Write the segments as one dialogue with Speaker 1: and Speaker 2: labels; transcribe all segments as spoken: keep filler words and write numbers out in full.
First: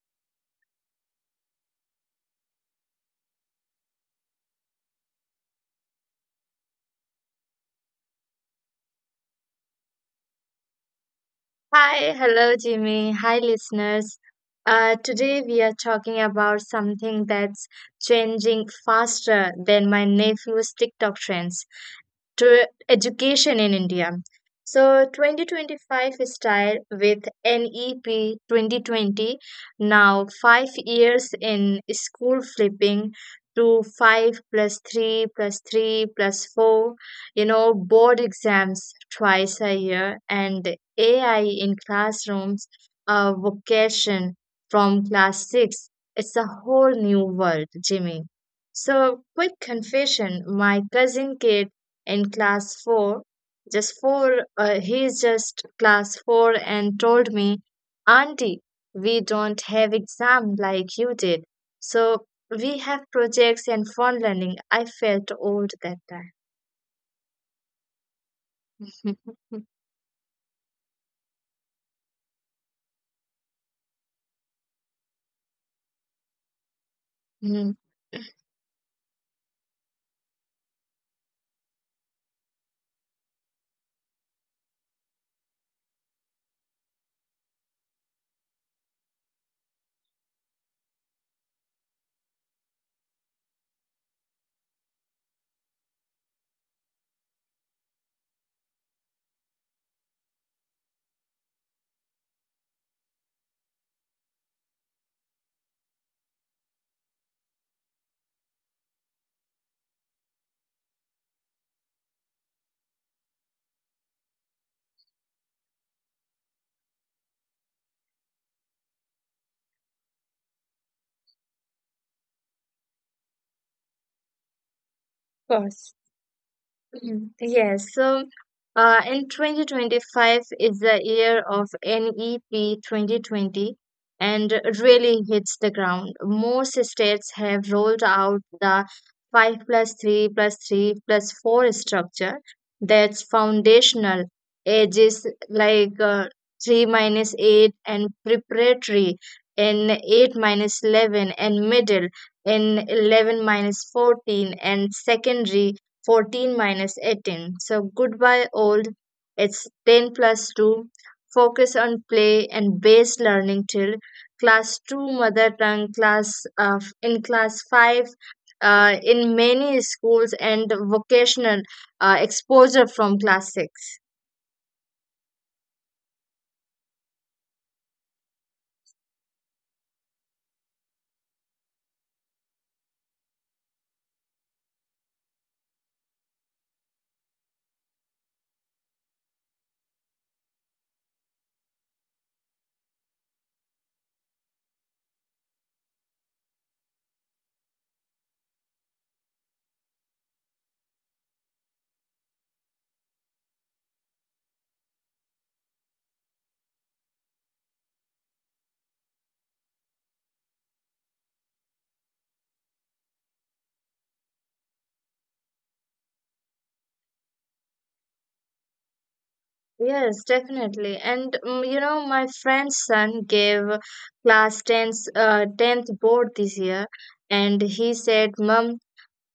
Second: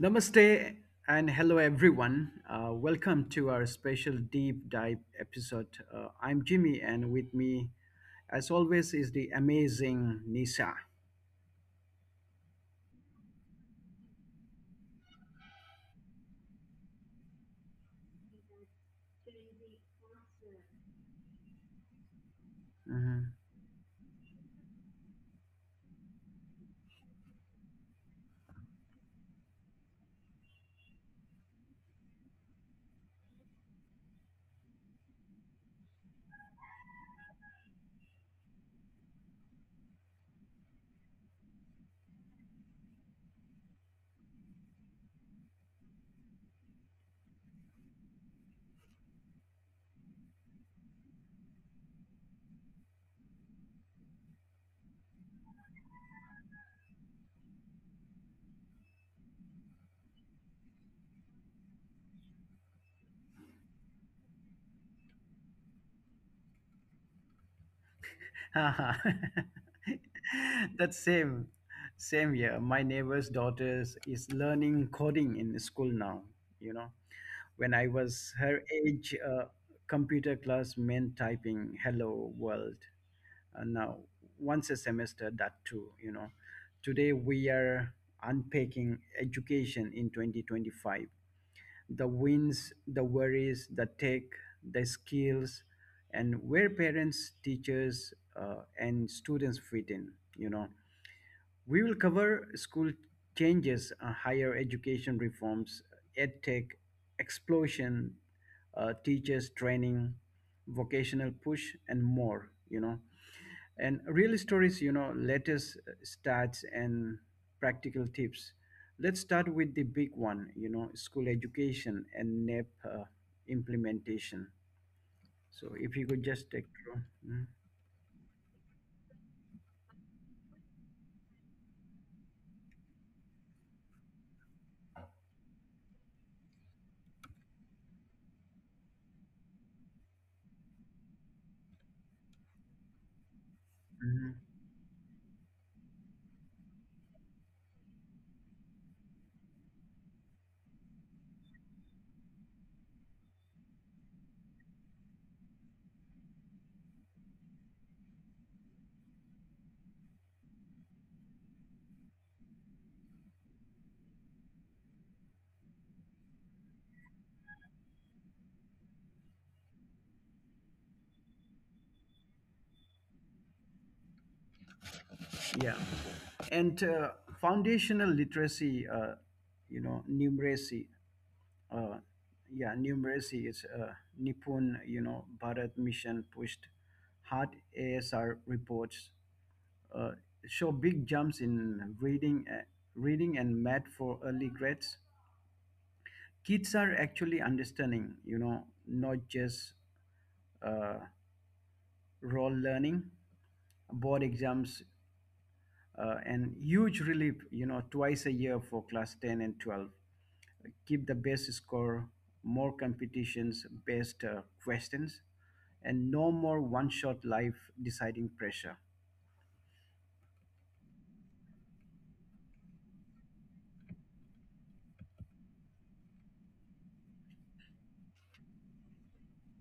Speaker 1: Namaste and hello everyone. Uh, welcome to our special deep dive episode. Uh, I'm Jimmy, and with me, as always, is the amazing Nisa.
Speaker 2: Hi, hello Jimmy. Hi, listeners. Uh, today we are talking about something that's changing faster than my nephew's TikTok trends to
Speaker 1: Mhm.
Speaker 2: education in India. So twenty twenty-five style with N E P twenty twenty, now five years in, school flipping to five plus three plus three plus four, you know board exams twice a year, and A I in classrooms, a vocation from class six. It's a whole new world, Jimmy. So, quick confession: my cousin kid in class four, just four, uh, he's just class four, and told me, auntie, we don't have exam like you did, so we have projects and fun learning. I felt old that time.
Speaker 1: that same, same year. My neighbor's daughter is learning coding in school now. You know, when I
Speaker 2: Of
Speaker 1: was her age, uh, computer class meant typing "Hello World." Uh, now once a semester, that too. You know today we are unpacking education in twenty twenty-five: the wins, the worries, the tech, the skills, and where parents, teachers, uh, and students fit in. You know we will cover school changes, uh, higher education reforms, edtech explosion, uh, teachers training, vocational push, and more. You know and real stories, you know, latest uh, stats and practical tips. Let's start with the big one, you know, school education and N E P uh, implementation. So if you
Speaker 2: course.
Speaker 1: could just take through. Mhm.
Speaker 2: Mhm. Yes, so uh, in twenty twenty-five is the year of N E P twenty twenty and really hits the ground. Most states have rolled out the five plus three plus three plus four structure, that's
Speaker 1: Mhm.
Speaker 2: foundational, ages like uh, three minus eight, and preparatory in eight minus eleven, and middle in eleven minus fourteen, and secondary fourteen minus eighteen. So goodbye old. It's ten plus two. Focus on play and base learning till class two, mother tongue class uh, in class five uh, in many schools, and vocational uh, exposure from class six.
Speaker 1: Yeah. And uh, foundational literacy, uh, you know, numeracy. Uh, yeah, numeracy is uh, Nipun, you know, Bharat Mission pushed hard. A S R reports uh, show big jumps in reading uh, reading and math for early grades. Kids are actually understanding, you know not just uh, role learning. Board exams, uh, and huge relief, you know twice a year for class ten and twelve. Keep the best score, more competitions, best uh, questions, and no more one shot life deciding pressure.
Speaker 2: Yes, definitely. And mm, you know, my friend's son gave class tenth uh, tenth board this year, and he said, mom,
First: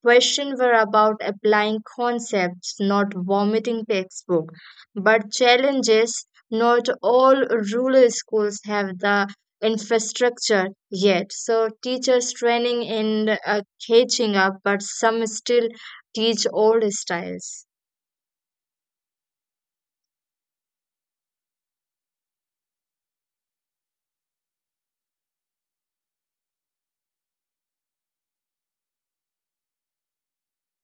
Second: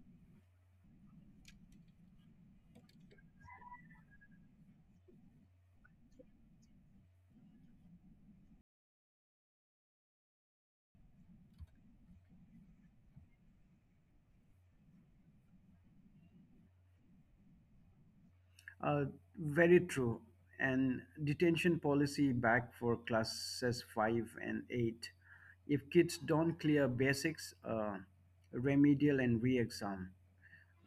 Speaker 2: questions were about applying concepts, not vomiting textbook. But challenges: not all rural schools have the infrastructure yet, so teachers training in uh, catching up, but some still teach old styles.
Speaker 1: Uh, Very true. And detention policy back for classes five and eight. If kids don't clear basics, uh, remedial and re-exam.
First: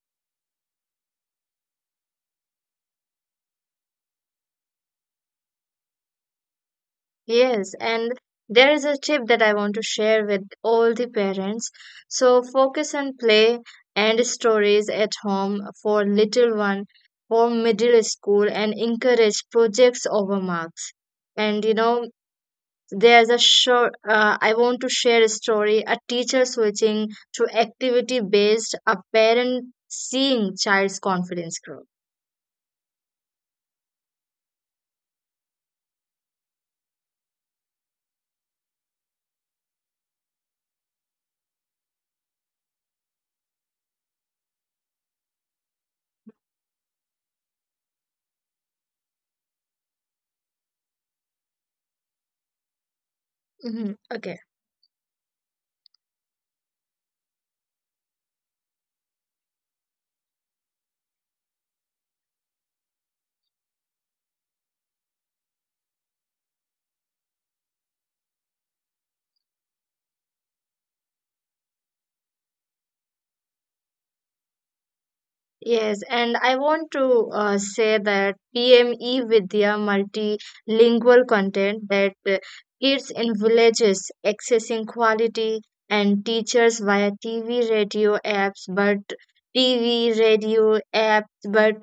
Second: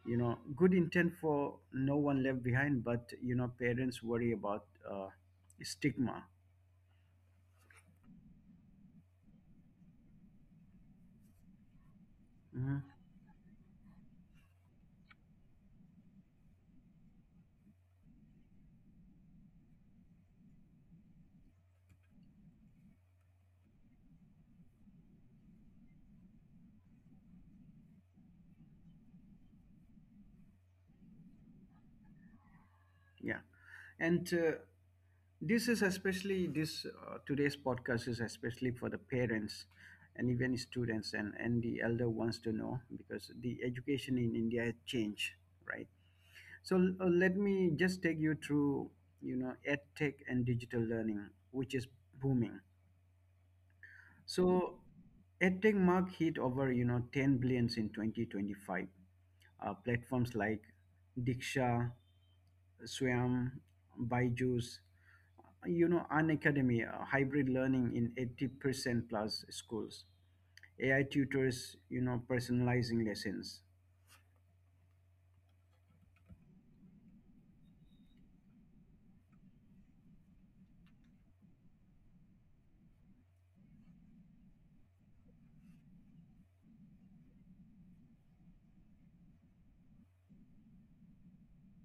Speaker 1: You know, good intent for no one left behind, but you know, parents worry about uh, stigma.
Speaker 2: Yes, and there is a tip that I want to share with all the parents. So
Speaker 1: Mhm.
Speaker 2: focus on play and stories at home for little one, for middle school, and encourage projects over marks. And you know, there's a short, uh, I want to share a story: a teacher switching to activity based, a parent seeing child's confidence grow.
Speaker 1: Yeah, and uh, this is especially this uh, today's podcast is especially for the parents and even students and and the elder ones to know, because the education in India has changed, right? So uh, let me just take you through, you know edtech and digital learning, which is booming.
Speaker 2: Hmm. Okay.
Speaker 1: So edtech mark hit over, you know ten billions in twenty twenty-five. Uh, platforms like Diksha, Swam, Byju's, you know an academy. Uh, hybrid learning in eighty percent plus schools, A I tutors you know personalizing lessons.
Speaker 2: Yes, and I want to uh, say that P M E Vidya multilingual content, that uh, kids in villages accessing quality and teachers via T V radio apps, but T V radio apps, but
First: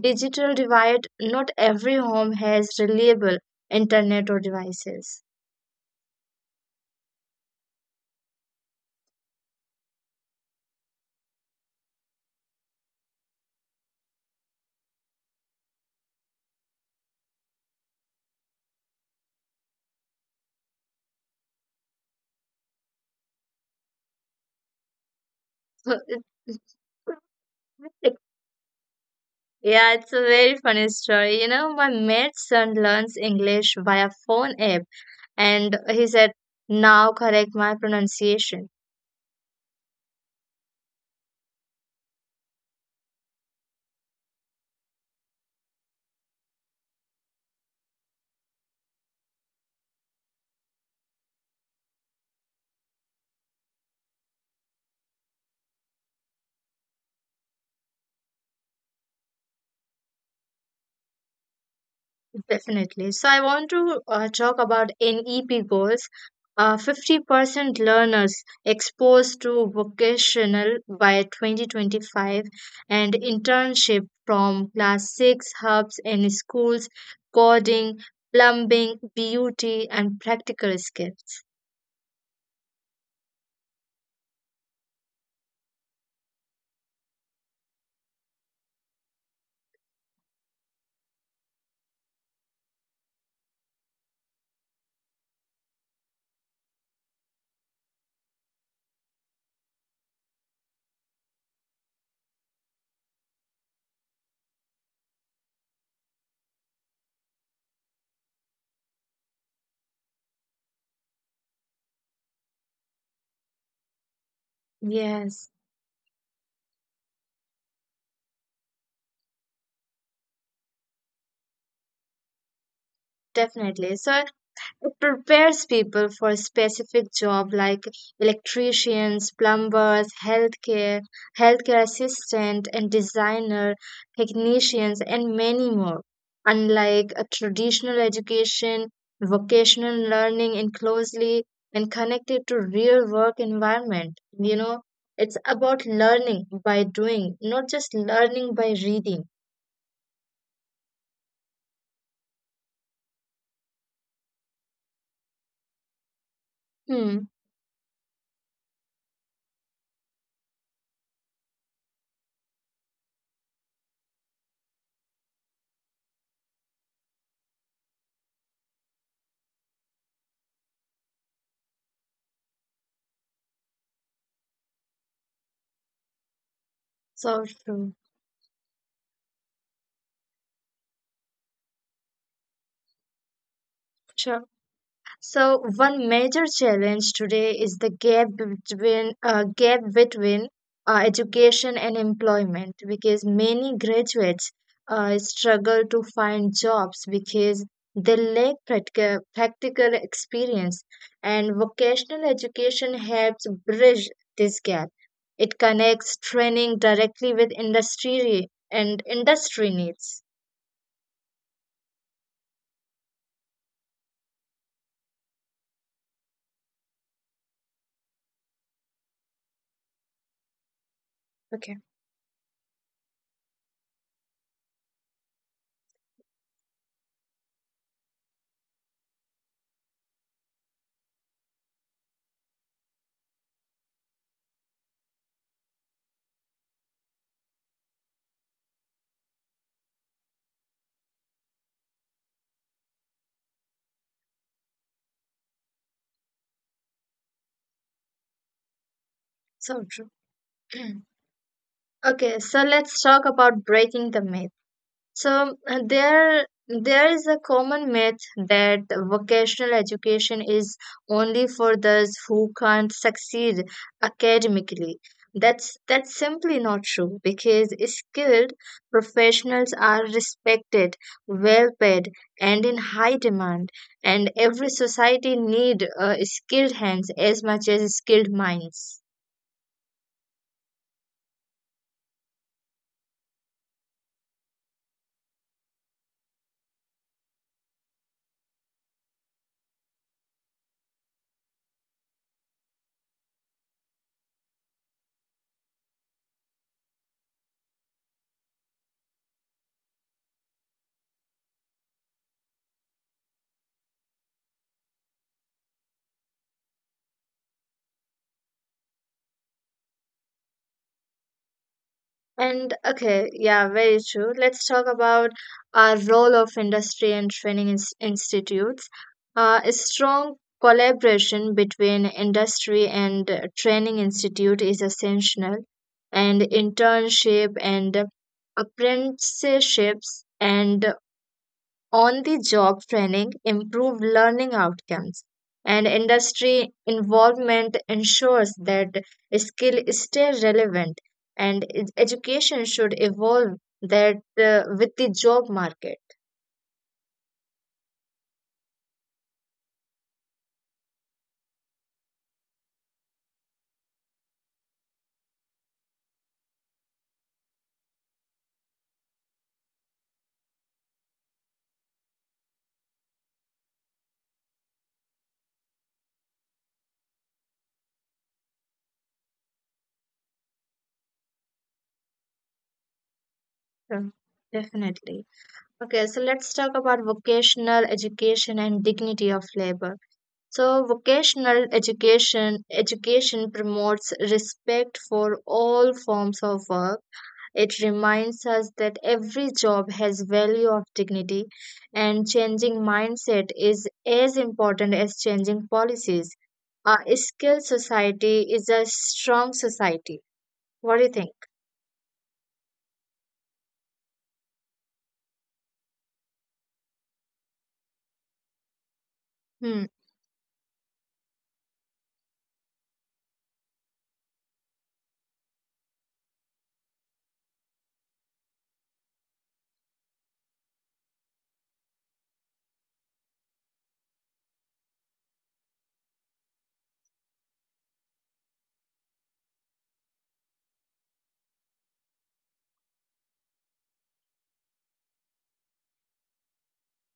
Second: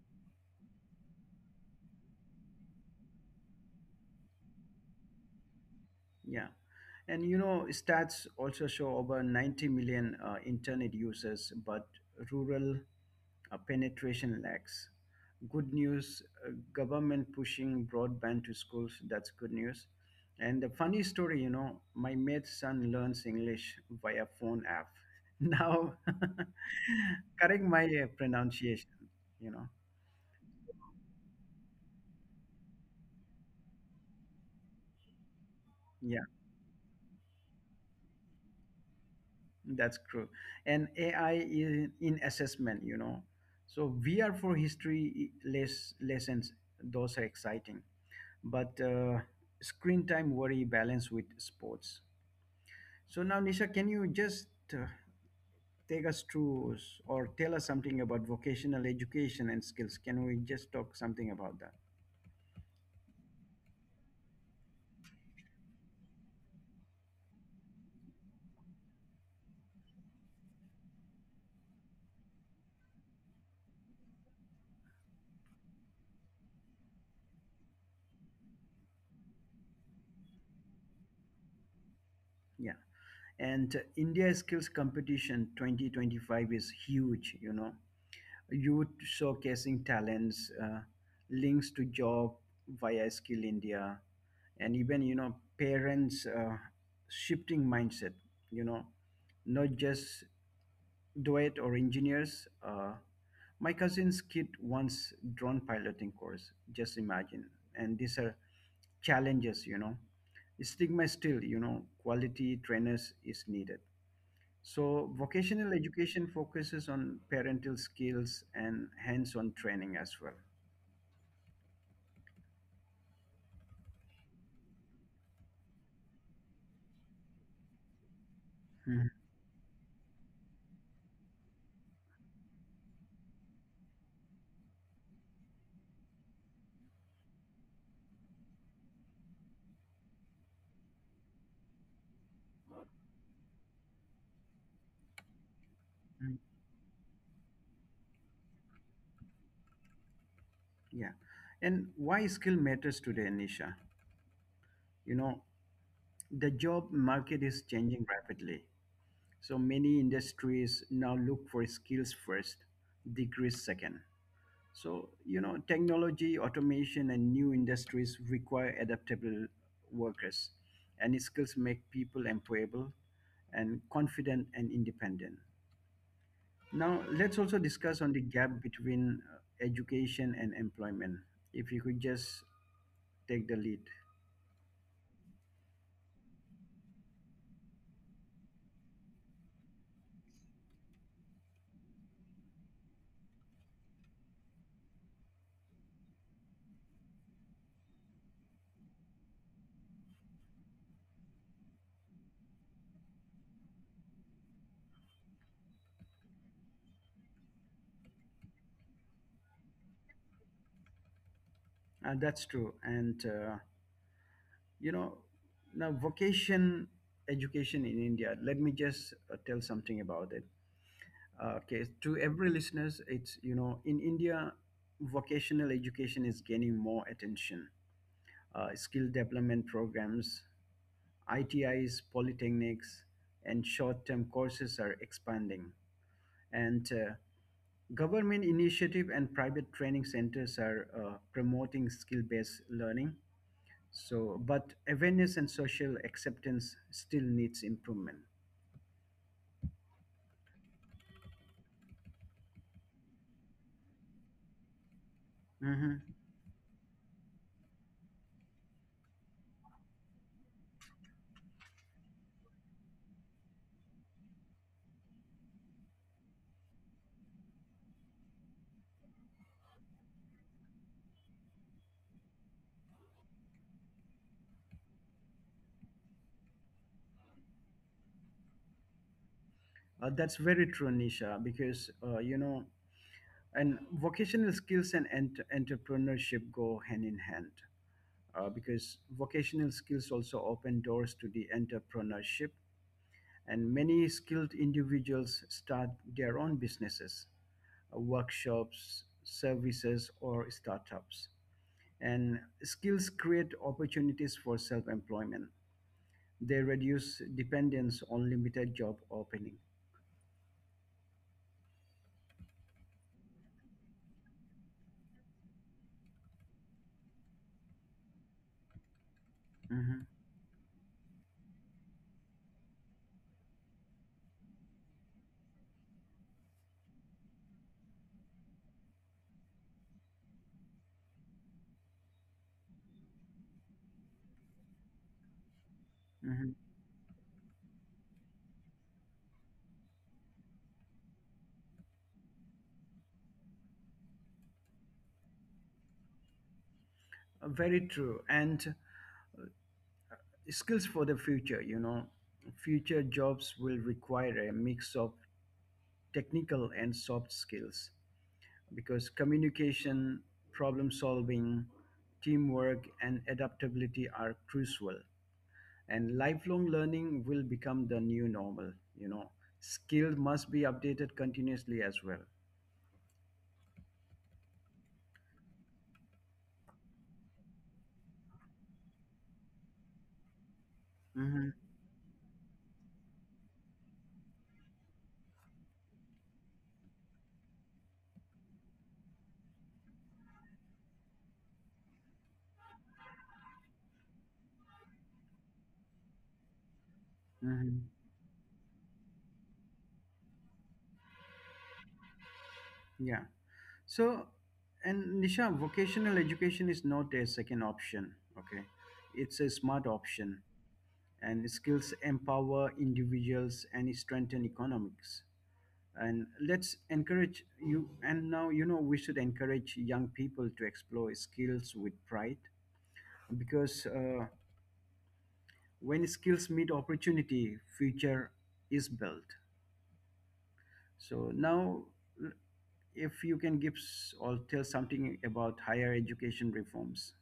Speaker 2: digital divide. Not every home has reliable internet or devices.
Speaker 1: Yeah, and you know stats also show over ninety million uh, internet users, but rural uh, penetration lacks. Good news, uh, government pushing broadband to schools, that's good news. And the funny story, you know, my mate's son learns English via phone app.
Speaker 2: So
Speaker 1: Now,
Speaker 2: it-
Speaker 1: correct my uh, pronunciation, you know.
Speaker 2: yeah, it's a very funny story. You know, my maid's son learns English via phone app, and he
Speaker 1: Yeah,
Speaker 2: said, now correct my pronunciation.
Speaker 1: that's true. And A I in, in assessment, you know. So V R for history less lessons, those are exciting. But uh, screen time worry balance with sports. So now, Nisha, can you just uh, take us through, s- or tell us something about vocational education and skills? Can we just talk something about that?
Speaker 2: Definitely. So I want to uh, talk about NEP goals. uh, fifty percent learners exposed to vocational by twenty twenty-five, and internship from class six, hubs in schools, coding, plumbing, beauty, and practical skills.
Speaker 1: Yeah. And uh, India Skills Competition twenty twenty-five is huge, you know, youth showcasing talents, uh, links to job via Skill India, and even, you know, parents uh, shifting mindset, you know, not just duet or engineers. Uh, my cousin's kid once drone piloting course. Just imagine. And these are challenges, you know. Stigma still, you know, quality trainers is needed. So
Speaker 2: Yes,
Speaker 1: vocational education focuses on parental skills and hands-on training as well.
Speaker 2: definitely. So it prepares people for specific job, like electricians, plumbers, healthcare, healthcare assistant and designer, technicians, and many more. Unlike a traditional education, vocational learning is closely and connected to real work environment. You know, it's about
Speaker 1: Mhm.
Speaker 2: learning by doing, not just learning by reading.
Speaker 1: Yeah. And why skill matters today, Nisha? You know, the job
Speaker 2: Hmm.
Speaker 1: market is changing rapidly. So many industries now look for skills first, degrees second. So, you know, technology, automation, and new industries require adaptable workers, and skills make people employable and confident and independent. Now, let's
Speaker 2: So
Speaker 1: also
Speaker 2: true.
Speaker 1: discuss on the gap between uh, education and employment. If you could just take the lead.
Speaker 2: Sure. So one major challenge today is the gap between uh, gap between uh, education and employment, because many graduates uh, struggle to find jobs because they lack practical, practical experience, and vocational education helps bridge this gap. It connects training directly with industry and industry needs.
Speaker 1: Uh, that's true. And uh, you know now vocation education in India, let me just uh, tell something about it. Uh, okay,
Speaker 2: Okay,
Speaker 1: to every listeners, it's, you know in India, vocational education is gaining more attention. Uh, skill development programs, itis, polytechnics, and short-term courses are expanding, and uh, government initiative and private training centers are uh, promoting skill-based learning. So, but awareness and social acceptance still needs improvement.
Speaker 2: so true. Okay, so let's talk about breaking the myth. So uh,
Speaker 1: Mhm.
Speaker 2: there there is a common myth that vocational education is only for those who can't succeed academically. That's that's simply not true, because skilled professionals are respected, well paid, and in high demand. And every society need uh, skilled hands as much as skilled minds.
Speaker 1: Uh, that's very true, Nisha, because, uh, you know, and vocational skills and ent- entrepreneurship go hand in hand, uh, because vocational skills also open doors to the entrepreneurship. And many skilled individuals start their own businesses, uh, workshops, services, or startups. And skills create opportunities for self employment. They reduce dependence on limited job opening.
Speaker 2: And okay, yeah, very true. Let's talk about our role of industry and training ins- institutes. Uh, a
Speaker 1: Mhm,
Speaker 2: strong collaboration between industry and uh, training institute is essential, and internship and apprenticeships and on the job training improve learning outcomes, and
Speaker 1: mhm.
Speaker 2: industry involvement ensures that skill stay relevant, and ed- education should evolve that uh, with the job market.
Speaker 1: Very true. And skills for the future, you know, future jobs will require a mix of technical and soft skills, because communication, problem solving, teamwork, and adaptability are crucial. And lifelong learning will become the new normal, you know. Skill must be updated continuously as well.
Speaker 2: Mm. Definitely. Okay, so let's talk about vocational education and dignity of labor. So
Speaker 1: Hmm.
Speaker 2: vocational education education promotes respect for all forms of work. It reminds us that every job has value of dignity, and changing mindset is as important as changing policies. A skilled
Speaker 1: Hmm.
Speaker 2: society is a strong society. What do you think?
Speaker 1: Yeah. So, and Nisha, vocational education is not a second option, okay? It's a smart
Speaker 2: Hmm.
Speaker 1: option, and skills empower individuals and strengthen economics. And let's encourage you, and now, you know, we should encourage young people to explore skills with pride, because uh, when skills meet opportunity, future is built. So, now, if you can give, s- or tell something about higher education reforms.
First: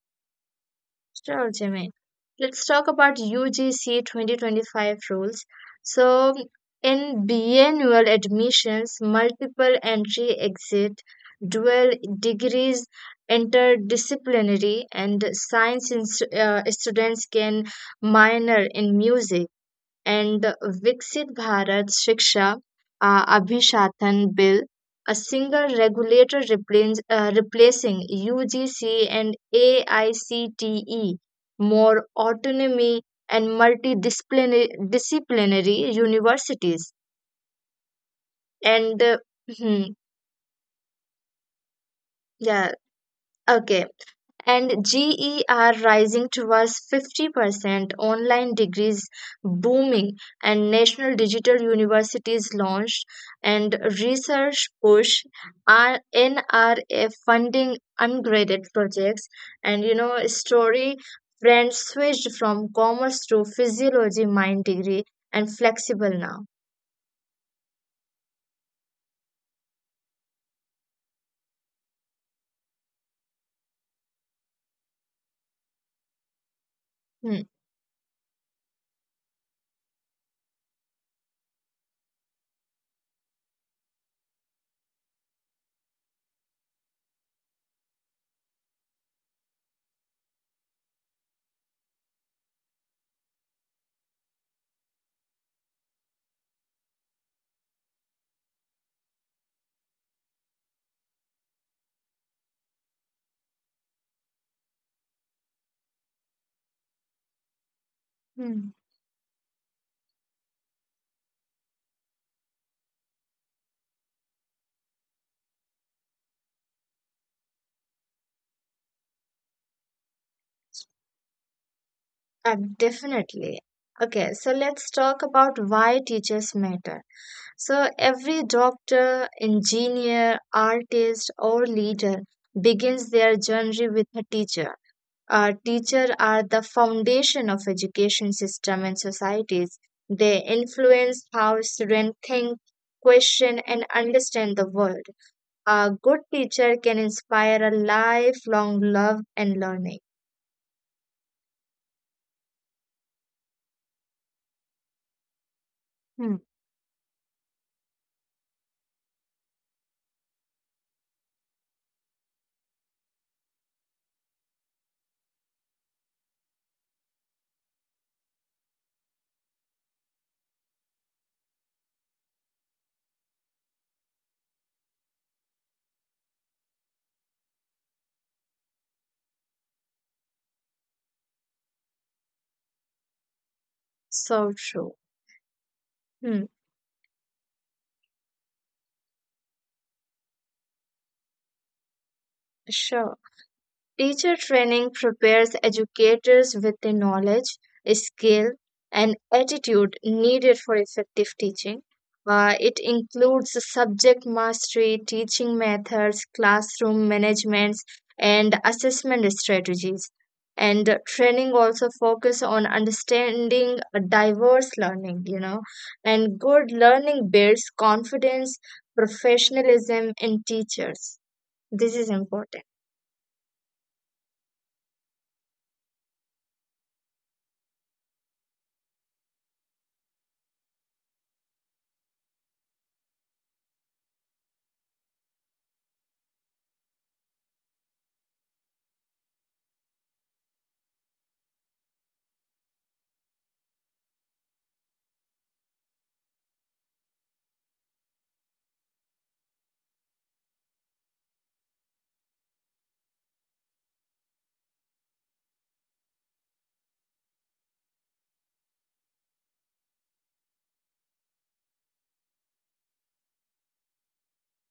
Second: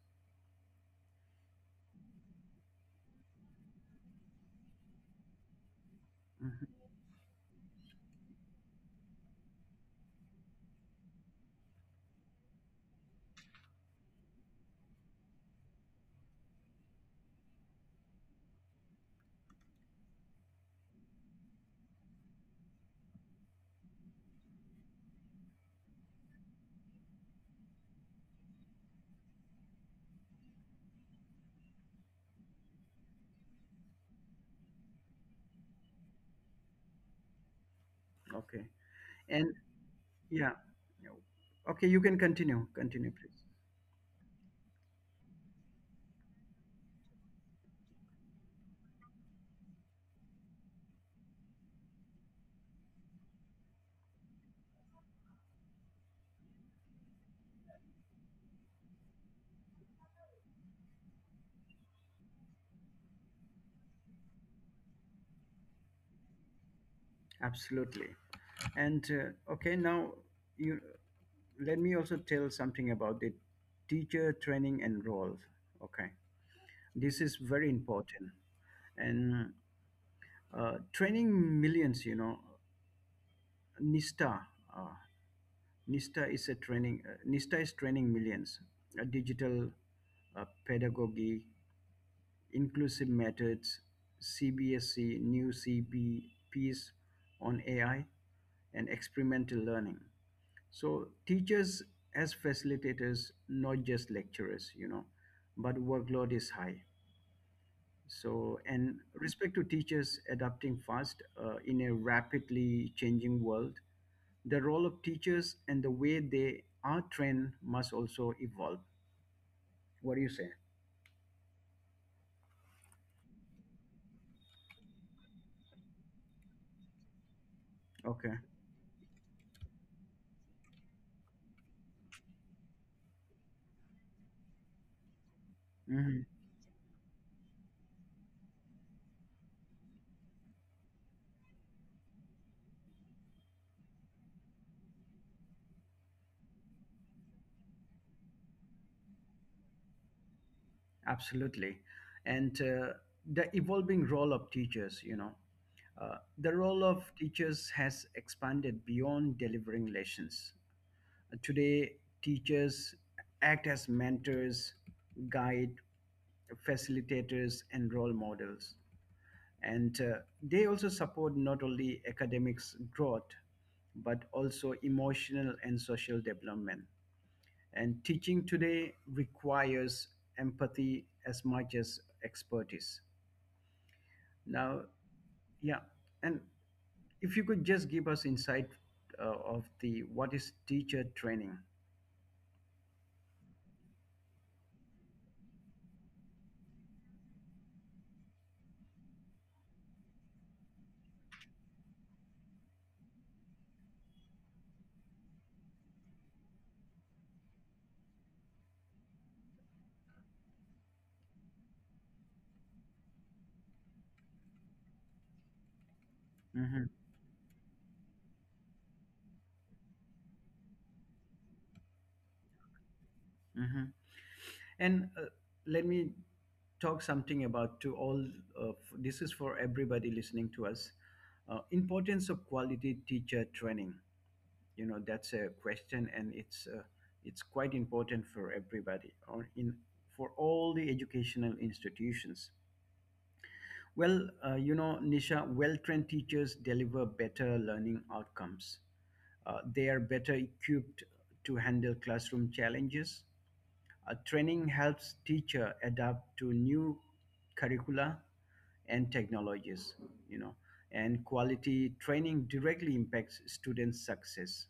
Speaker 2: Sure, Jimmy. Let's talk about U G C twenty twenty-five rules. So,
Speaker 1: Mm-hmm.
Speaker 2: in biennial admissions, multiple entry exit, dual degrees, interdisciplinary, and science in, uh, students can minor in music. And Viksit Bharat Shiksha uh, Abhishatan Bill, a single regulator replace, uh, replacing U G C and A I C T E, more autonomy and multidisciplinary disciplinary universities.
Speaker 1: Okay.
Speaker 2: And uh,
Speaker 1: And
Speaker 2: hmm,
Speaker 1: yeah. Yeah. Okay, you can continue.
Speaker 2: yeah,
Speaker 1: Continue, please.
Speaker 2: okay. And G E are rising towards fifty percent, online degrees booming, and national digital universities launched, and research push, R- N R A funding ungraded projects. And you know, story: friends switched from commerce to physiology mind degree, and flexible now.
Speaker 1: Absolutely. And uh, okay, now you let me also tell something about the teacher training and role. Okay. This is
Speaker 2: Hmm.
Speaker 1: very important. And uh, training millions, you know, NISTA. Uh, NISTA is a training. Uh, NISTA is training millions. A digital uh, pedagogy, inclusive methods, C B S E new C B C B Ps on A I, and experimental learning. So teachers as facilitators, not just lecturers, you know, but workload is high. So,
Speaker 2: Hmm.
Speaker 1: and respect to teachers adapting fast, uh, in a rapidly changing world, the role of teachers and the way they are trained must also evolve. What do you say?
Speaker 2: Uh, definitely. Okay, so let's talk about why teachers matter. So
Speaker 1: Okay.
Speaker 2: every doctor, engineer, artist, or leader begins their journey with a teacher. Uh, teachers
Speaker 1: Mhm.
Speaker 2: are the foundation of education system and societies. They influence how students think, question, and understand the world. A good teacher can inspire a lifelong love and learning.
Speaker 1: Absolutely. And uh, the evolving role of teachers, you know, uh,
Speaker 2: Hmm.
Speaker 1: the role of teachers has expanded beyond delivering lessons. Uh, Today, teachers act as mentors, guide, facilitators, and role models. And uh, they also support not only academics growth, but also emotional and social development. And teaching today requires empathy as much as expertise.
Speaker 2: So
Speaker 1: Now,
Speaker 2: true.
Speaker 1: yeah,
Speaker 2: Hmm.
Speaker 1: and if you could just give us insight uh, of the what is teacher training.
Speaker 2: Sure. Teacher training prepares educators with the knowledge, skill, and attitude needed for effective teaching. Uh, it includes subject mastery, teaching methods, classroom management, and assessment strategies. And training also focus on understanding diverse learning, you know, and good
Speaker 1: Hmm.
Speaker 2: learning builds confidence, professionalism in teachers. This is important.
Speaker 1: Hmm. And uh, let me talk something about to all of this is for everybody listening to us. Uh, importance of quality teacher training. You know that's a question, and it's uh, it's quite important for everybody, or in for all the educational institutions. Well, uh, you know Nisha, well-trained teachers deliver better learning outcomes. Uh, they are better equipped to handle classroom challenges. Uh, training helps teacher adapt to new curricula and technologies, you know and quality training directly impacts students success,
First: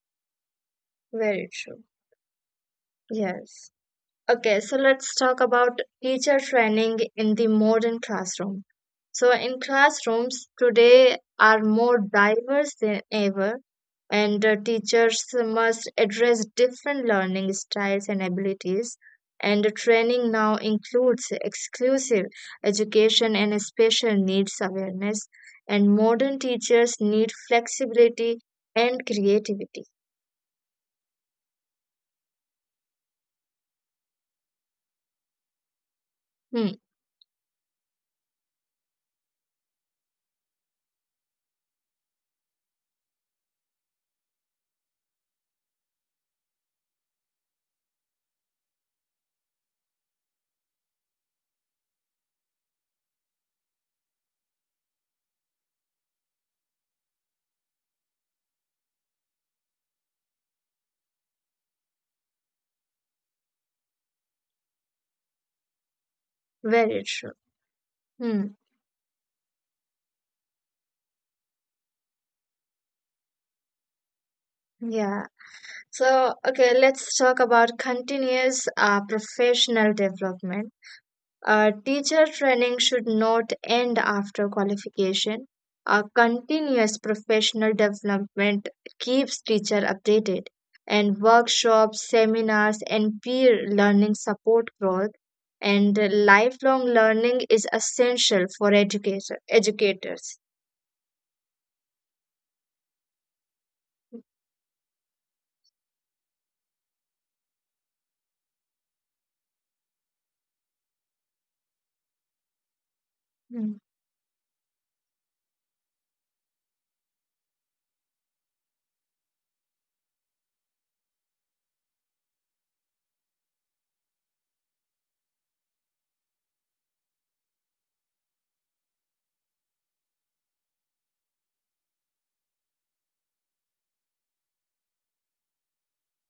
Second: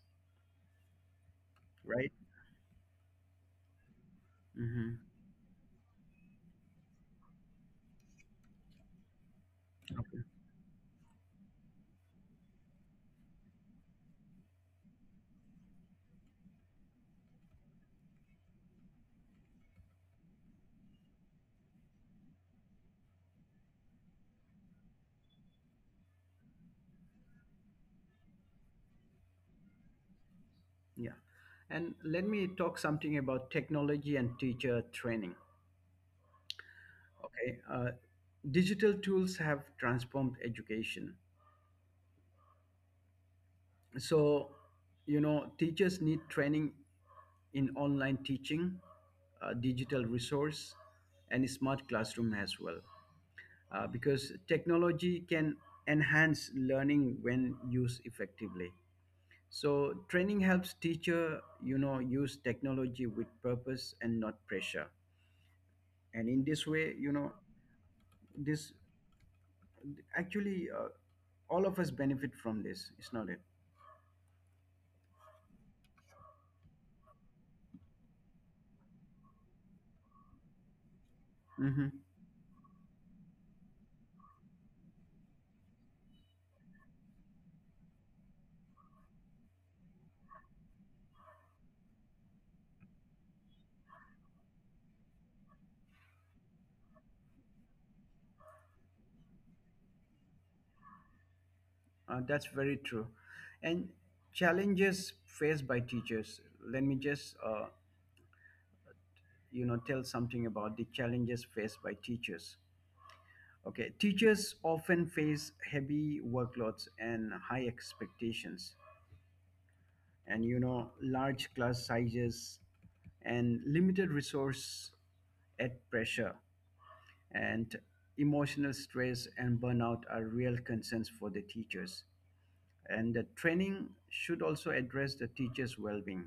Speaker 2: Very true.
Speaker 1: right?
Speaker 2: Yes. Okay, so
Speaker 1: Mm-hmm.
Speaker 2: let's talk about teacher training in the modern classroom. So, in
Speaker 1: Okay.
Speaker 2: classrooms today are more diverse than ever, and uh, teachers must address different learning styles and abilities. And the training now includes exclusive education and special needs awareness. And modern teachers need flexibility and creativity.
Speaker 1: Yeah. And let me talk something about technology and teacher training.
Speaker 2: Hmm,
Speaker 1: Okay. Uh, digital tools have transformed education. So, you know, teachers need training in online teaching, uh, digital resource, and smart classroom as well. Uh, because technology can enhance learning when used effectively. So training helps teacher, you know, use technology with purpose and not pressure. And in this way,
Speaker 2: very
Speaker 1: you
Speaker 2: true.
Speaker 1: know
Speaker 2: Hmm,
Speaker 1: this actually uh, all of us benefit from this, it's not it.
Speaker 2: yeah. So, okay, let's talk about continuous uh, professional development. Uh,
Speaker 1: Hmm.
Speaker 2: teacher training should not end after qualification. Uh, continuous professional development keeps teacher updated, and workshops, seminars, and peer learning support growth. And lifelong learning is essential for educator educators.
Speaker 1: Uh, that's very true. And challenges faced by teachers, let me just, uh, you know tell something about the challenges faced by teachers.
Speaker 2: Mm.
Speaker 1: Okay, teachers often face heavy workloads and high expectations, and, you know large class sizes and limited resource at pressure, and emotional stress and burnout are real concerns for the teachers, and the training should also address the teachers well-being.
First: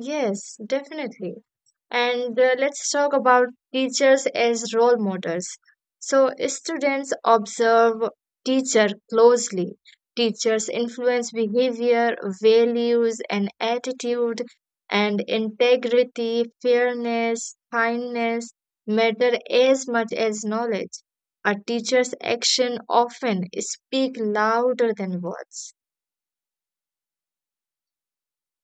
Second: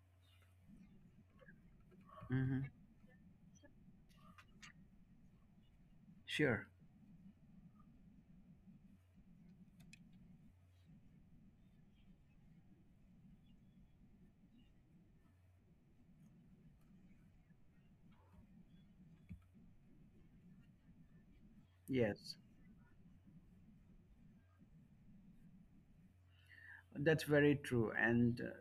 Speaker 2: Yes, definitely. And uh,
Speaker 1: Hmm.
Speaker 2: let's talk about teachers as role models. So,
Speaker 1: Sure.
Speaker 2: students observe teacher closely. Teachers influence behavior, values, and attitude, and integrity, fairness, kindness matter as much as knowledge. A teacher's
Speaker 1: Yes,
Speaker 2: action often speak louder than words.
Speaker 1: that's very true. And uh,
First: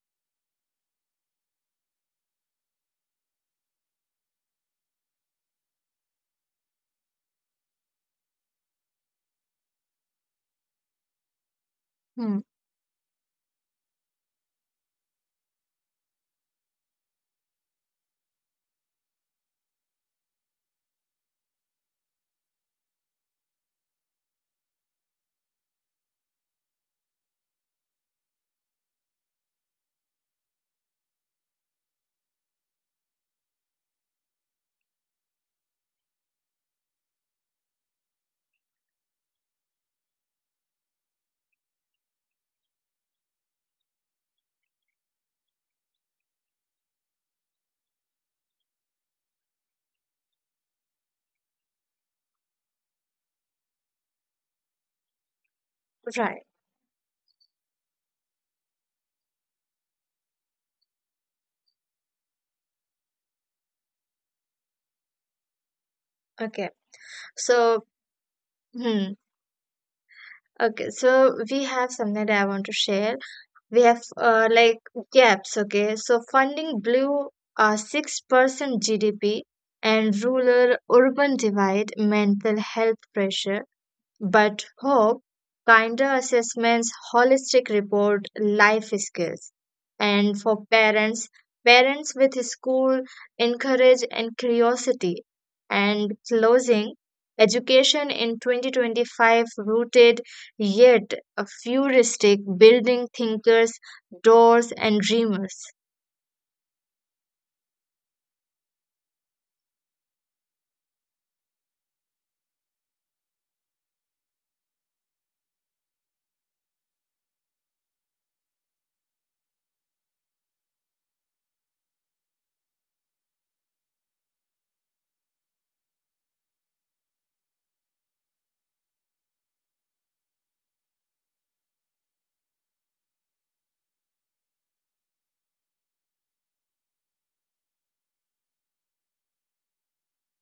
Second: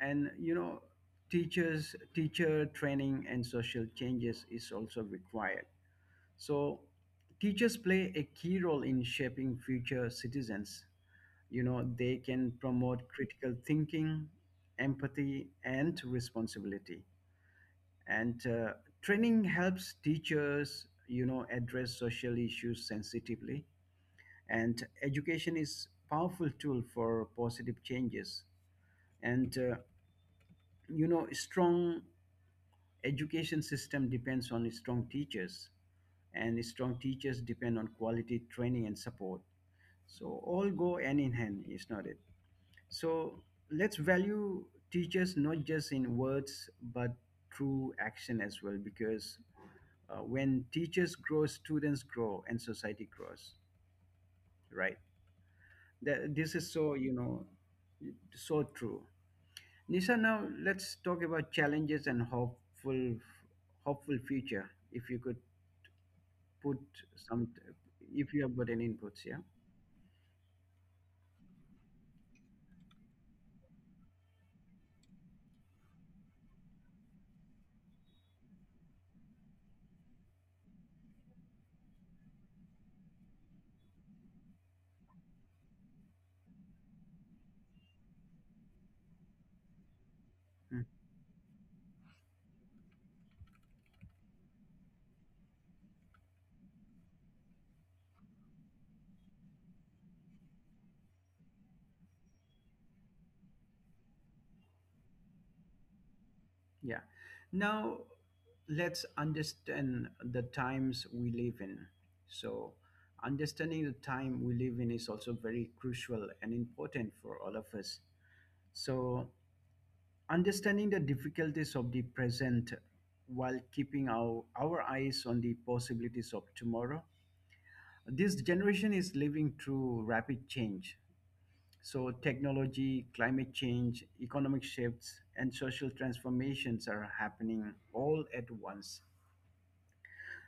Speaker 1: and you know teachers teacher training and social changes is also required. So teachers play a key role in shaping future citizens. You know they
Speaker 2: Hmm.
Speaker 1: can promote critical thinking, empathy, and responsibility. And uh, training helps teachers, you know address social issues sensitively, and education is powerful tool for positive changes. And uh, you know strong education system depends on strong teachers, and strong teachers depend on quality training and support, so all go hand in hand, is not it? So let's value teachers not just in words, but through action as well, because uh, when teachers grow, students grow, and society grows, right? That,
Speaker 2: Right.
Speaker 1: this is so, you know so true, Nisa. Now let's talk about challenges and hopeful hopeful future. If you could
Speaker 2: Okay.
Speaker 1: put some,
Speaker 2: So,
Speaker 1: if you have got any
Speaker 2: hmm.
Speaker 1: inputs, yeah.
Speaker 2: Okay. So we have something that I want to share. We have uh, like gaps. Okay, so funding blew a six percent GDP and rural urban divide, mental health pressure, but hope: kinder assessments, holistic report, life skills. And for
Speaker 1: Mm,
Speaker 2: parents, parents with school encourage and curiosity. And closing: education in twenty twenty-five rooted yet a futuristic building thinkers, doors and dreamers.
Speaker 1: yeah. Now let's understand the times we live in. So understanding the time we live in is also very crucial and important for all of us. So, understanding the difficulties of the present while keeping our, our eyes on the possibilities of tomorrow. This generation is living through rapid change. So, technology, climate change, economic shifts, and social transformations are happening all at once.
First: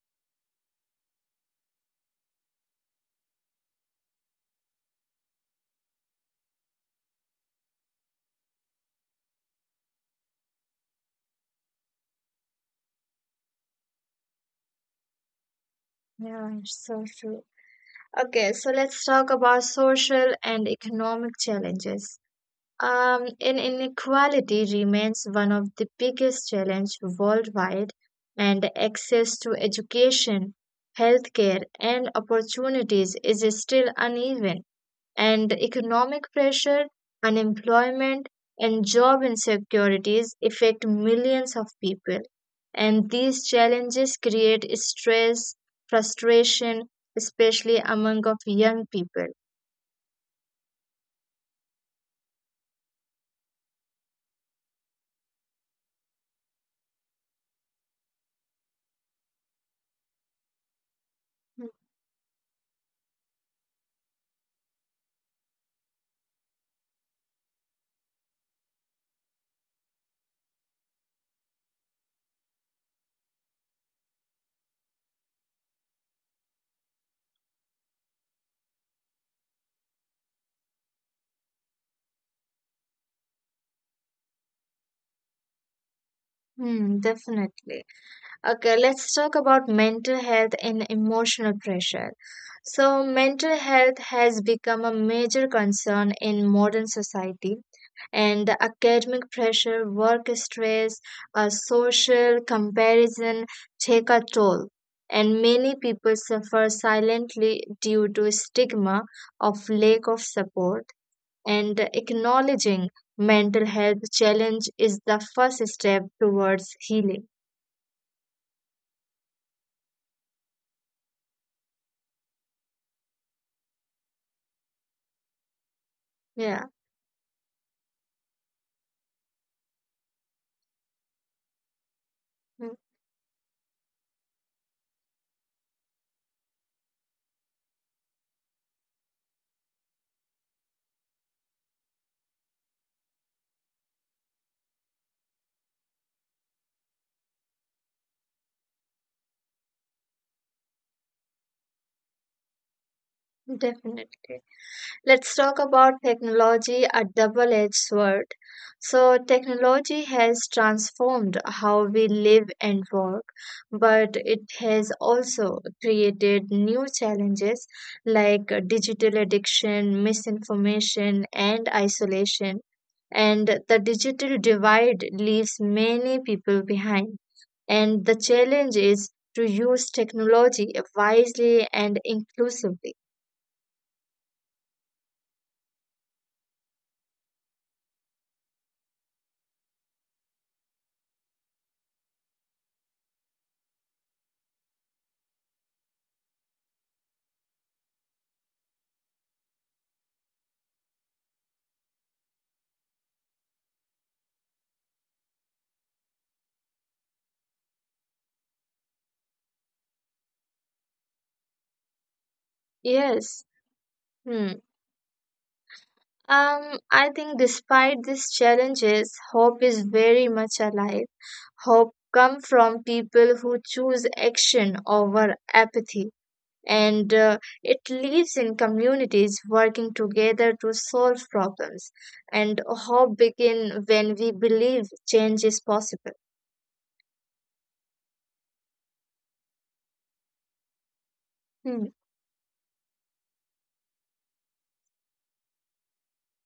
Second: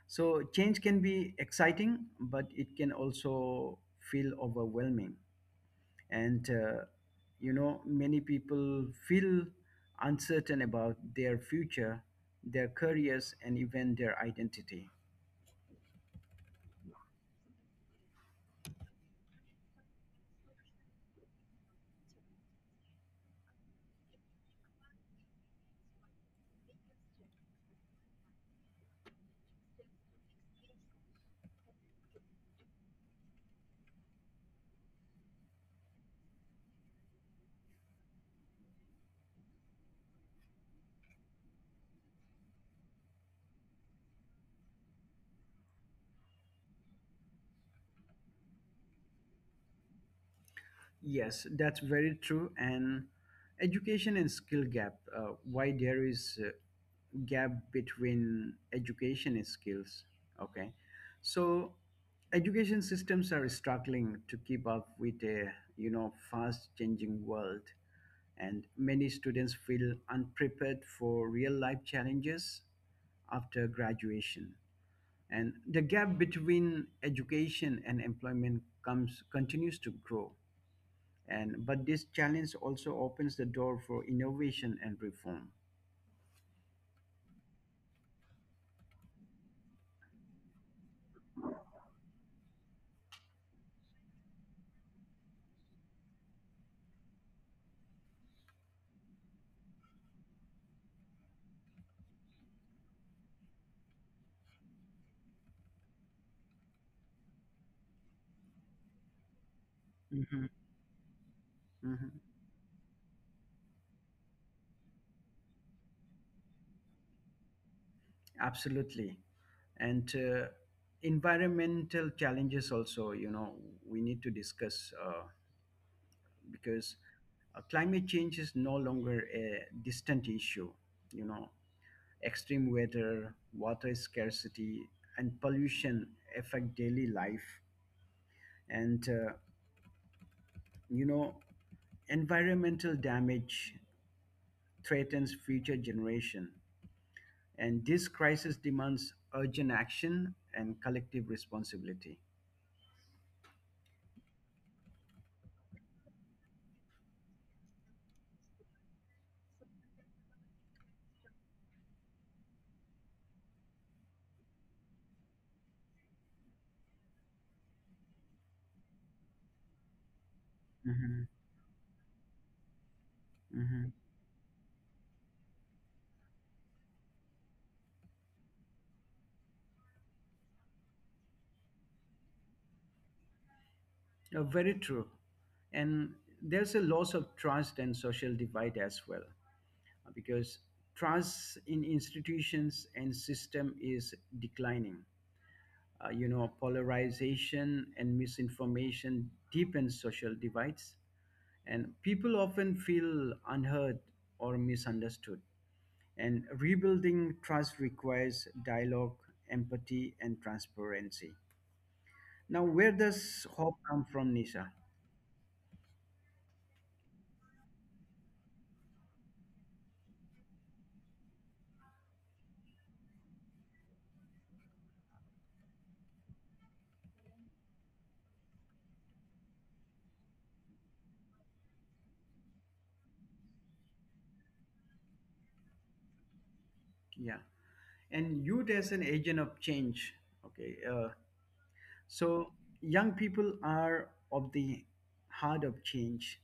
Speaker 1: So, change can be exciting, but it can also feel overwhelming. And uh, you know many people feel uncertain about their future, their careers, and even their identity.
Speaker 2: Yeah, it's so true. Okay, so let's talk about social and economic challenges. Um, in- inequality remains one of the biggest challenges worldwide, and access to education, healthcare, and opportunities is still uneven. And economic pressure, unemployment, and job insecurities affect millions of people. And these challenges create stress, frustration, especially among of young people.
Speaker 1: Yes, that's very true. And education and skill gap, uh, why there is a gap between education and skills. Okay. So education systems are struggling to keep up with a, you know, fast changing world. And many students feel unprepared for real life challenges after graduation. And the gap between education and employment comes continues to grow and but this challenge also opens the door for innovation and reform
Speaker 2: Hmm, definitely. Okay, let's talk about mental health and emotional pressure. So, mental health has become a major concern in modern society, and the academic pressure, work stress, uh, social comparison take a toll. And many people suffer silently due to stigma of lack of
Speaker 1: hmm
Speaker 2: support. And
Speaker 1: hmm
Speaker 2: acknowledging mental health challenge is the first step towards healing.
Speaker 1: Absolutely. And uh, Environmental challenges also, you know, we need to discuss uh,
Speaker 2: Yeah.
Speaker 1: because uh, climate change is no longer a distant issue. You know,
Speaker 2: Hmm.
Speaker 1: extreme weather, water scarcity, and pollution affect daily life. And, uh, you know, Environmental damage threatens future generations, and this crisis demands urgent action and collective responsibility.
Speaker 2: Definitely. Let's talk about technology, a double-edged sword. So, technology has transformed how we live and work, but it has also created new challenges like digital addiction, misinformation,
Speaker 1: hmm
Speaker 2: and isolation. And the
Speaker 1: hmm
Speaker 2: digital divide leaves many people behind. And the challenge is to use technology wisely and inclusively.
Speaker 1: Very true. And there's a loss of trust and social divide as well, because trust in institutions and system is declining. Uh, you know, polarization and misinformation deepens social divides, and people often feel unheard or misunderstood. And rebuilding trust requires dialogue, empathy, and transparency. Now, where
Speaker 2: Yes.
Speaker 1: does hope come from,
Speaker 2: Hmm.
Speaker 1: Nisha?
Speaker 2: Um, I think despite these challenges, hope is very much alive. Hope comes from people who choose action over apathy, and uh, it lives in communities working together to solve problems. And hope begins when we believe change is possible.
Speaker 1: Yeah. And youth as an agent of change. Okay. Uh,
Speaker 2: Hmm.
Speaker 1: so, young people are of the heart of change.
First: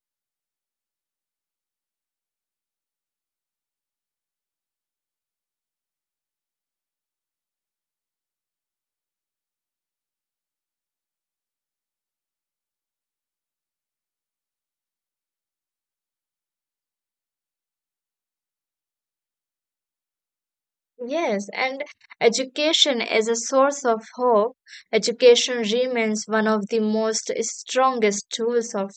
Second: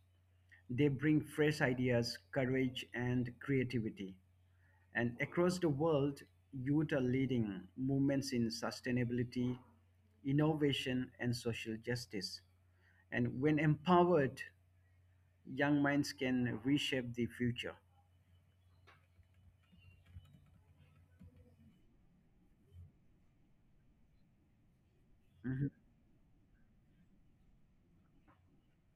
Speaker 1: They bring fresh ideas, courage, and creativity. And across the world, youth are leading movements in sustainability, innovation, and social justice. And when empowered, young minds can reshape the future.
Speaker 2: Yes, and education is a source of hope. Education
Speaker 1: Mhm,
Speaker 2: remains one of the most strongest tools of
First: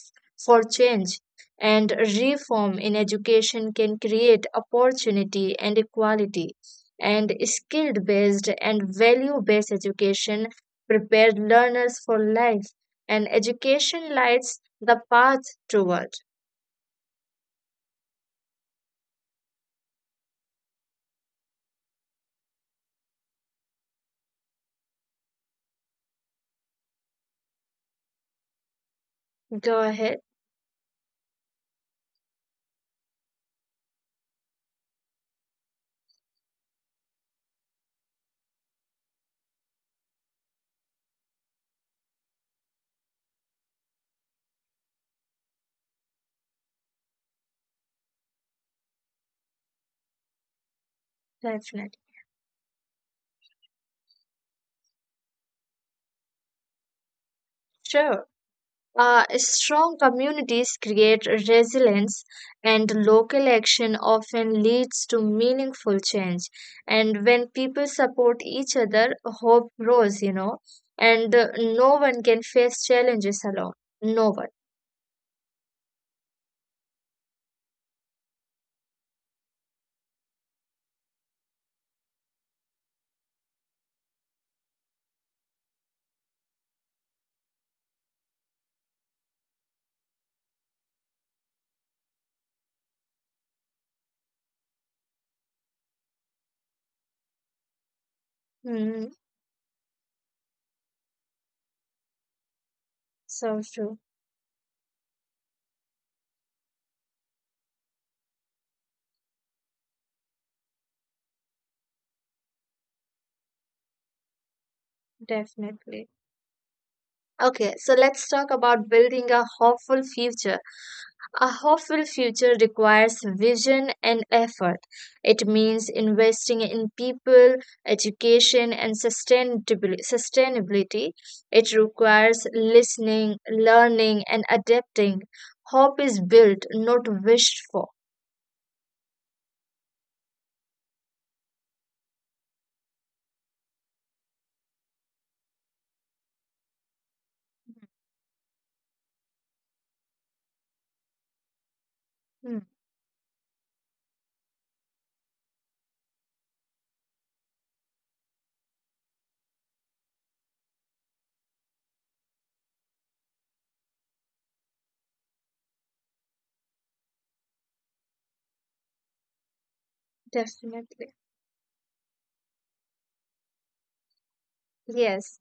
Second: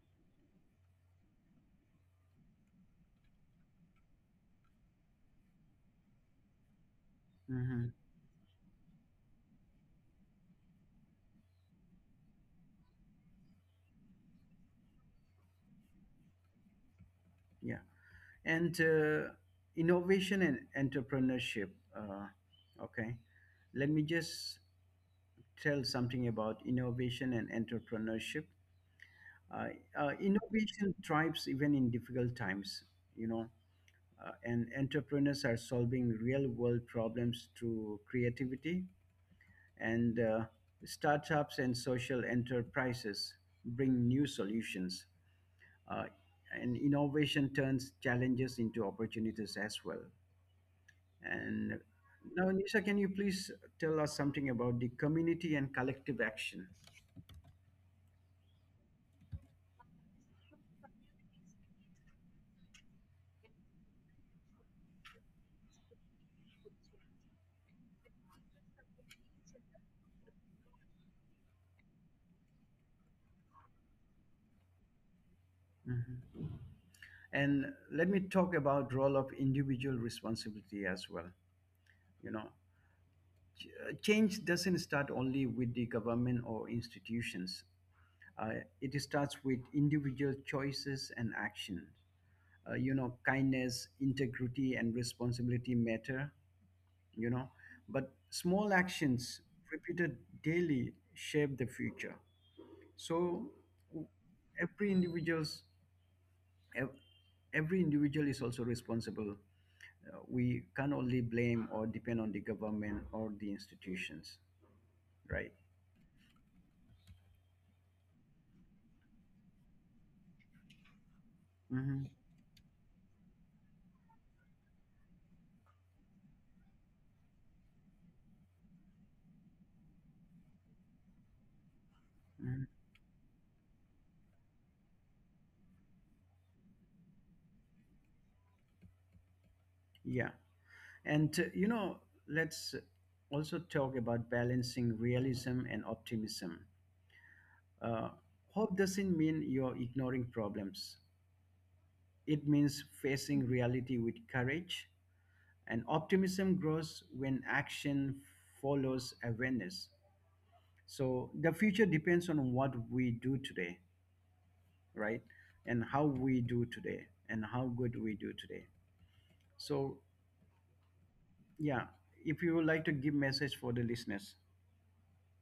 Speaker 2: for change, and reform in education can create opportunity and equality. And
Speaker 1: mhm,
Speaker 2: skill-based and value-based education prepares learners for life, and education lights the path toward.
Speaker 1: yeah. And uh, Innovation and entrepreneurship. Uh, okay. Let me just tell something about innovation and entrepreneurship. Uh,
Speaker 2: Go
Speaker 1: uh,
Speaker 2: ahead,
Speaker 1: Innovation thrives even in difficult times, you know, uh, and entrepreneurs are solving real world problems through creativity, and uh, startups and social enterprises bring new solutions. Uh, and innovation turns challenges into opportunities as well. And
Speaker 2: definitely.
Speaker 1: now, Nisha, can you please tell us something about the community and collective action?
Speaker 2: Sure. Uh, strong communities create resilience, and local action often leads to meaningful change. And when people support each other, hope grows, you know, and uh, no one can face challenges alone. No one.
Speaker 1: Mhm. And let me talk about role of individual responsibility as well. You know, uh, Change doesn't start only with the government or institutions. Uh, it starts with individual choices and action. Uh, you know kindness, integrity, and responsibility matter you know but small
Speaker 2: Hmm.
Speaker 1: actions repeated daily, shape the future. so
Speaker 2: So true,
Speaker 1: w- every individual's ev- every individual is also responsible. Uh, we can only blame or depend on the government or the institutions right
Speaker 2: definitely. Okay, so let's talk about building a hopeful future. A
Speaker 1: hmm
Speaker 2: hopeful future requires vision and effort. It means investing in people, education, and sustainabili- sustainability. It requires
Speaker 1: hmm
Speaker 2: listening, learning, and adapting. Hope is built, not wished for.
Speaker 1: yeah and uh, you know Let's also talk about balancing realism and optimism. Uh, Hope doesn't mean you're ignoring problems. It
Speaker 2: Hmm,
Speaker 1: means facing reality with courage, and optimism grows when action follows awareness. So the future depends on what we do today, right? And how we do today, and how good we do today. So,
Speaker 2: definitely.
Speaker 1: yeah, if you would like to give message for the listeners,
Speaker 2: Yes.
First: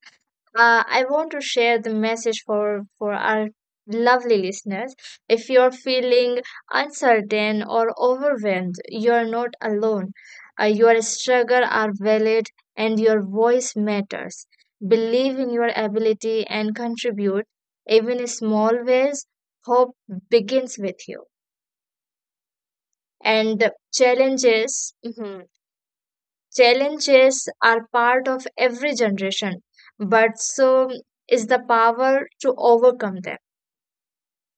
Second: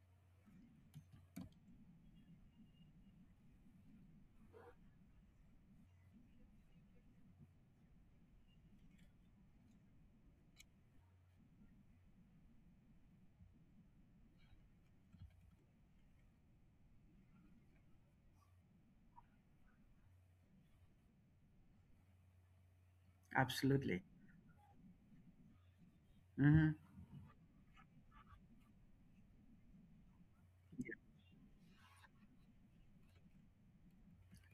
Speaker 2: Uh, I want to share the message for, for our lovely listeners. If you're feeling uncertain or overwhelmed, you're not alone. Uh, your struggles are valid and your voice matters. Believe in your ability and contribute, even in small ways. Hope begins with you. And
Speaker 1: absolutely.
Speaker 2: challenges. Mhm.
Speaker 1: Hmm.
Speaker 2: Challenges are part of every generation, but so is the power to overcome them.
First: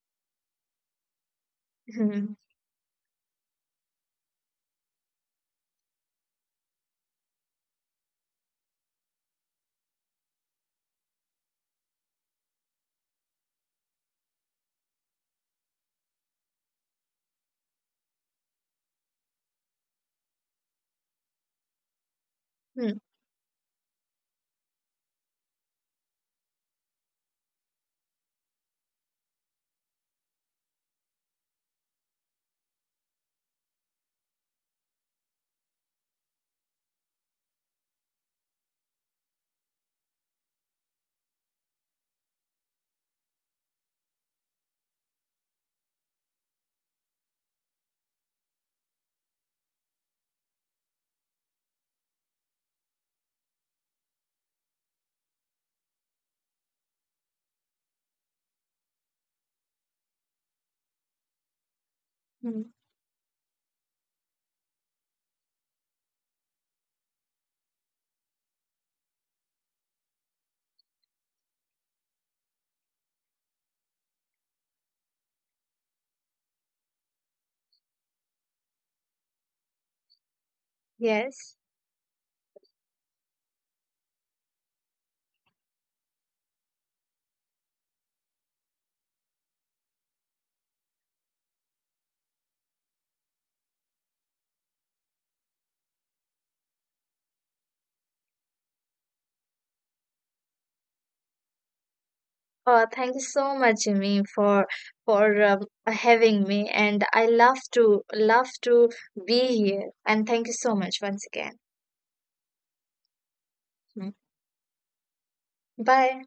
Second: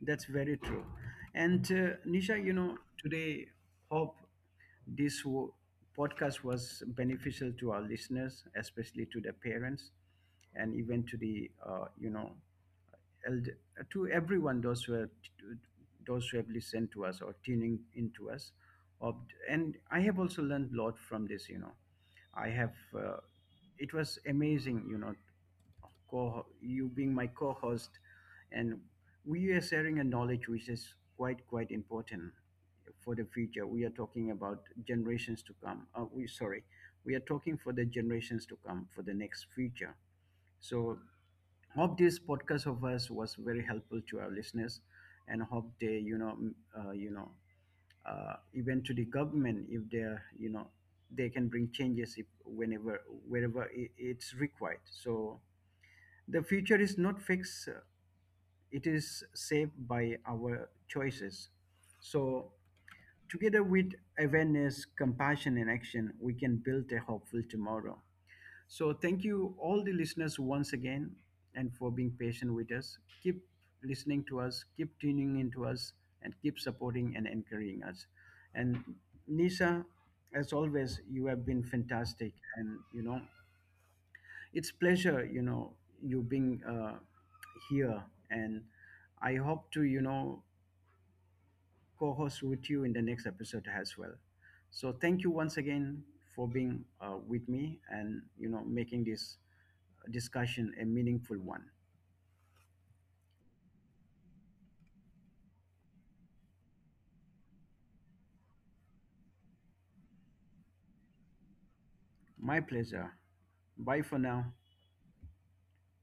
Speaker 1: That's very true. And uh,
Speaker 2: Hmm,
Speaker 1: Nisha, you know, today hope This w- podcast was beneficial to our listeners, especially to the parents, and even to the uh, you know eld- to everyone those who have those who have listened to us or tuning into us. Of- And I have also learned a lot from this. You know, I have.
Speaker 2: hmm,
Speaker 1: Uh, It was amazing. You know, co you being my co-host and we are sharing a knowledge which is quite quite important for the future. We are talking about generations to come. Uh, we sorry, we are talking for the generations to come for the next future. So hope this podcast of us was very helpful to our listeners, and hope they you know m- uh, you know uh, even to the government, if they are, you know, they can bring changes if whenever wherever i- it's required. So the future is not fixed. uh, It is saved by our choices. So
Speaker 2: hmm.
Speaker 1: together with awareness, compassion, and action, we can build a hopeful tomorrow. So, thank you, all the listeners, once again, and for being patient with us. Keep listening to us, keep tuning into us, and keep supporting and encouraging us. And, Nisha, as always, you have
Speaker 2: Yes.
Speaker 1: been fantastic. And, you know, it's pleasure, you know, you being uh, here. And I hope to, you know, co host with you in the next episode as well. So thank you once again for being uh, with me, and you know, making this discussion a meaningful one.
Speaker 2: Uh, thank you so much, Jimmy, for for um, having me. And I love to love to be here. And thank you so much once again.
Speaker 1: My pleasure.
Speaker 2: Hmm.
Speaker 1: Bye for now.
Speaker 2: Bye.